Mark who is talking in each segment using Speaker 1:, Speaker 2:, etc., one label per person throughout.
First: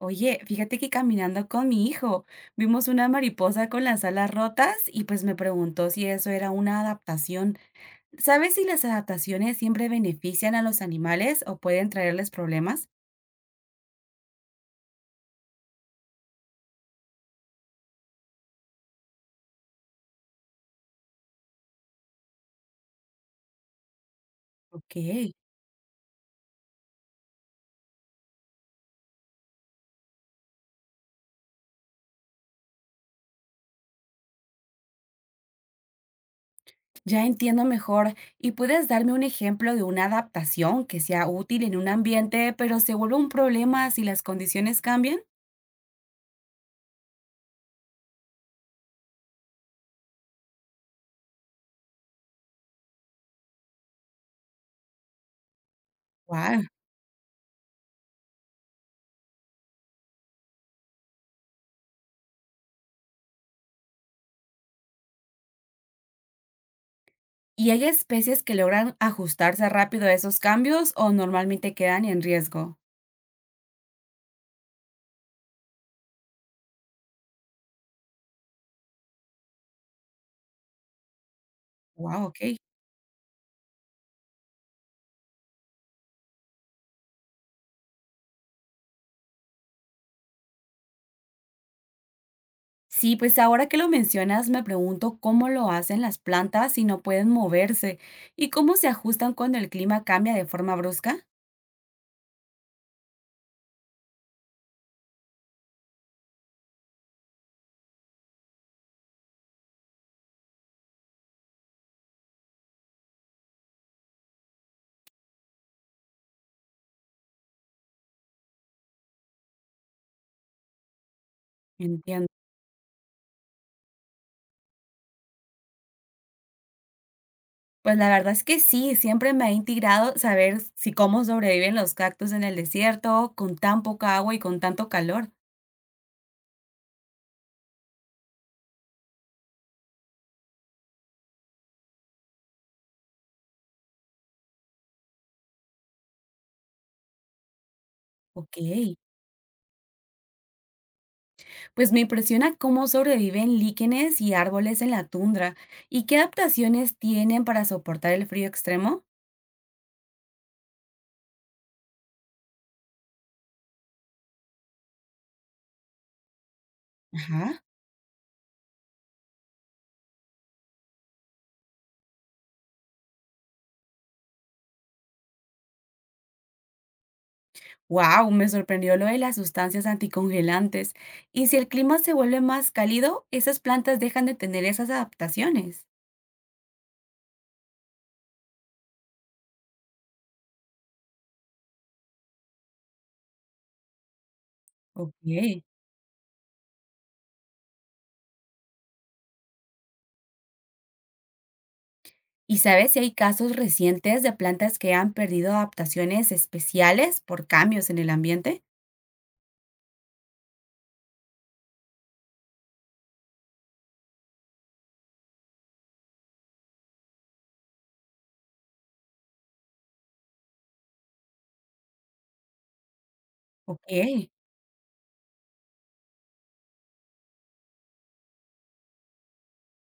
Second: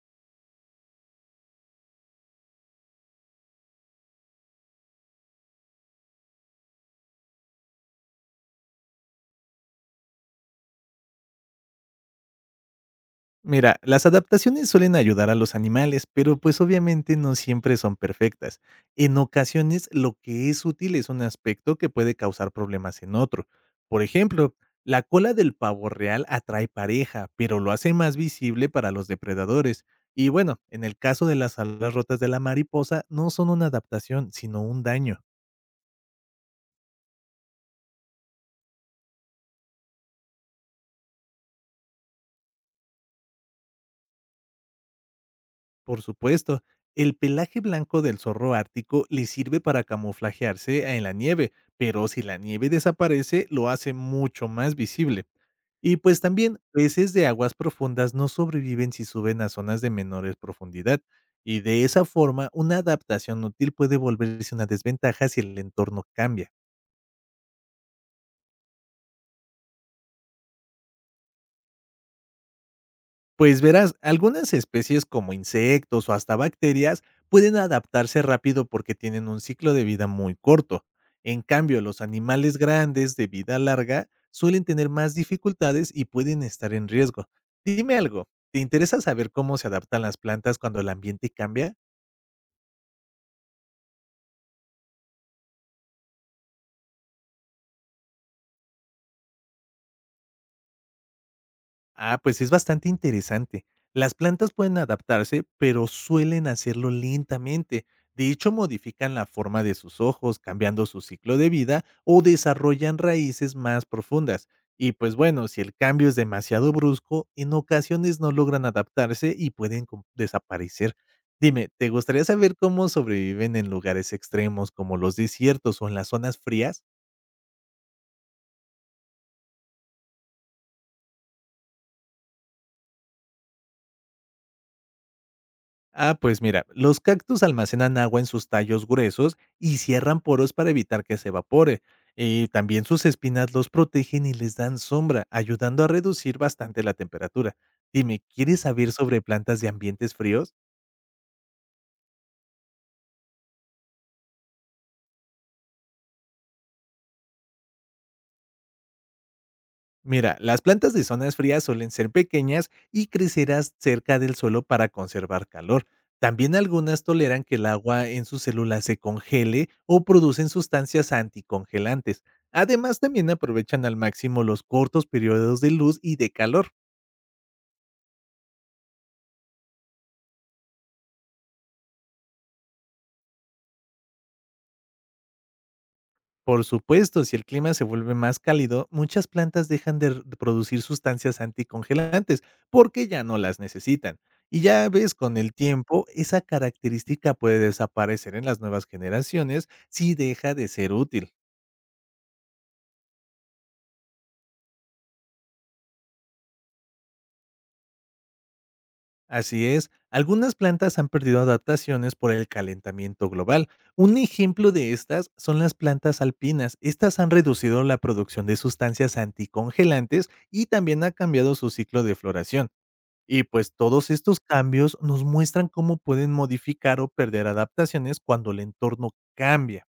Speaker 1: Oye, fíjate que caminando con mi hijo vimos una mariposa con las alas rotas y pues me preguntó si eso era una adaptación. ¿Sabes si las adaptaciones siempre benefician a los animales o pueden traerles problemas?
Speaker 2: Mira, las adaptaciones suelen ayudar a los animales, pero pues obviamente no siempre son perfectas. En ocasiones lo que es útil es un aspecto que puede causar problemas en otro. Por ejemplo,
Speaker 1: Ok,
Speaker 2: la cola del pavo real atrae pareja, pero lo hace más visible para los depredadores. Y bueno, en el caso de las alas rotas de la mariposa, no son una adaptación, sino un daño.
Speaker 1: ya entiendo mejor. ¿Y puedes darme un ejemplo de una adaptación que sea útil en un ambiente, pero se vuelve un problema si las condiciones cambian?
Speaker 2: Por supuesto, el pelaje blanco del zorro ártico le sirve para camuflajearse en la nieve, pero si la nieve desaparece lo hace mucho más visible. Y pues también
Speaker 1: Wow.
Speaker 2: peces de aguas profundas no sobreviven si suben a zonas de menores profundidad, y de esa forma una adaptación útil puede volverse una desventaja si el entorno cambia.
Speaker 1: ¿Y hay especies que logran ajustarse rápido a esos cambios o normalmente quedan en riesgo?
Speaker 2: Pues verás, algunas especies como insectos o hasta bacterias pueden adaptarse rápido porque tienen un ciclo de vida muy corto. En cambio, los
Speaker 1: Wow, ok.
Speaker 2: animales grandes de vida larga suelen tener más dificultades y pueden estar en riesgo. Dime algo, ¿te interesa saber cómo se adaptan las plantas cuando el ambiente cambia?
Speaker 1: Sí, pues ahora que lo mencionas, me pregunto cómo lo hacen las plantas si no pueden moverse y cómo se ajustan cuando el clima cambia de forma brusca.
Speaker 2: Ah, pues es bastante interesante. Las plantas pueden adaptarse, pero suelen hacerlo lentamente. De hecho, modifican la forma de sus ojos, cambiando su ciclo de vida o desarrollan raíces más profundas. Y pues bueno, si el cambio es demasiado brusco, en ocasiones no logran adaptarse y pueden desaparecer. Dime, ¿te gustaría
Speaker 1: Entiendo.
Speaker 2: saber cómo sobreviven en lugares extremos como los desiertos o en las zonas frías?
Speaker 1: Pues la verdad es que sí, siempre me ha intrigado saber si cómo sobreviven los cactus en el desierto con tan poca agua y con tanto calor.
Speaker 2: Ah, pues mira, los cactus almacenan agua en sus tallos gruesos y cierran poros para evitar que se evapore. Y también sus espinas los protegen y les dan sombra, ayudando a reducir bastante la temperatura. Dime,
Speaker 1: Ok,
Speaker 2: ¿quieres saber sobre plantas de ambientes fríos?
Speaker 1: pues me impresiona cómo sobreviven líquenes y árboles en la tundra y qué adaptaciones tienen para soportar el frío extremo.
Speaker 2: Mira, las plantas de zonas frías suelen ser pequeñas y crecerás cerca del suelo para conservar calor. También algunas toleran que
Speaker 1: Ajá.
Speaker 2: el agua en sus células se congele o producen sustancias anticongelantes. Además, también aprovechan al máximo los cortos periodos de luz y de calor.
Speaker 1: Wow, me sorprendió lo de las sustancias anticongelantes. Y si el clima se vuelve más cálido, esas plantas dejan de tener esas adaptaciones.
Speaker 2: Por supuesto, si el clima se vuelve más cálido, muchas plantas dejan de producir sustancias anticongelantes porque ya no las necesitan. Y ya ves,
Speaker 1: Ok.
Speaker 2: con el tiempo, esa característica puede desaparecer en las nuevas generaciones si deja de ser útil.
Speaker 1: ¿Y sabes si hay casos recientes de plantas que han perdido adaptaciones especiales por cambios en el ambiente?
Speaker 2: Así es, algunas plantas han perdido adaptaciones por el calentamiento global. Un ejemplo de estas son las plantas alpinas. Estas han reducido la producción de sustancias anticongelantes y también ha cambiado su ciclo de floración. Y, pues, todos
Speaker 1: Ok.
Speaker 2: estos cambios nos muestran cómo pueden modificar o perder adaptaciones cuando el entorno cambia.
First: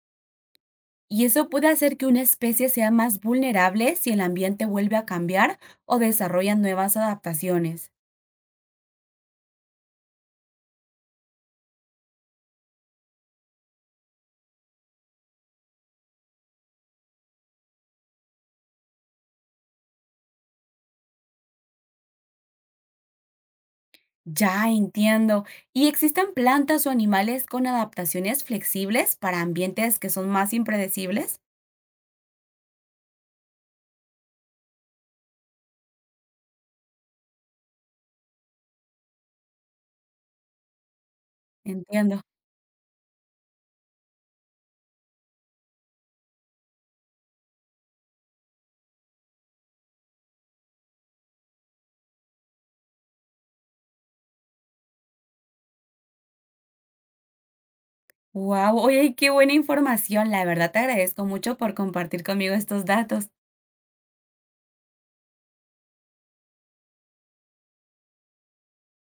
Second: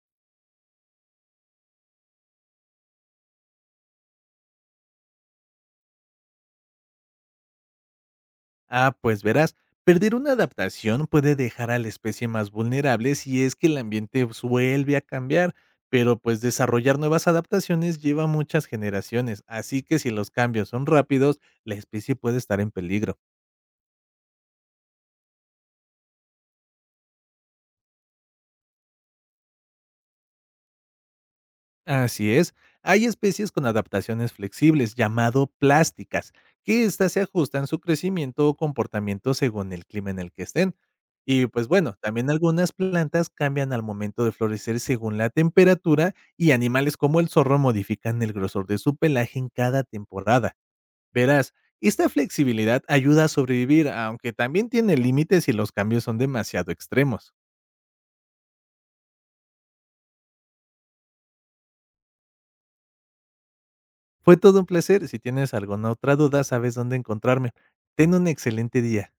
Speaker 1: ¿Y eso puede hacer que una especie sea más vulnerable si el ambiente vuelve a cambiar o desarrolla nuevas adaptaciones?
Speaker 2: Ah, pues verás, perder una adaptación puede dejar a la especie más vulnerable si es que el ambiente vuelve a cambiar, pero, pues, desarrollar nuevas adaptaciones lleva muchas generaciones, así que si los cambios son rápidos, la especie puede estar en peligro.
Speaker 1: Ya entiendo. ¿Y existen plantas o animales con adaptaciones flexibles para ambientes que son más impredecibles?
Speaker 2: Así es. Hay especies con adaptaciones flexibles, llamado plásticas, que estas se ajustan su crecimiento o comportamiento según el clima en el que estén. Y pues bueno,
Speaker 1: Entiendo.
Speaker 2: también algunas plantas cambian al momento de florecer según la temperatura y animales como el zorro modifican el grosor de su pelaje en cada temporada. Verás, esta flexibilidad ayuda a sobrevivir, aunque también tiene límites si los cambios son demasiado extremos.
Speaker 1: Wow, oye, qué buena información. La verdad te agradezco mucho por compartir conmigo estos datos.
Speaker 2: Fue todo un placer. Si tienes alguna otra duda, sabes dónde encontrarme. Ten un excelente día.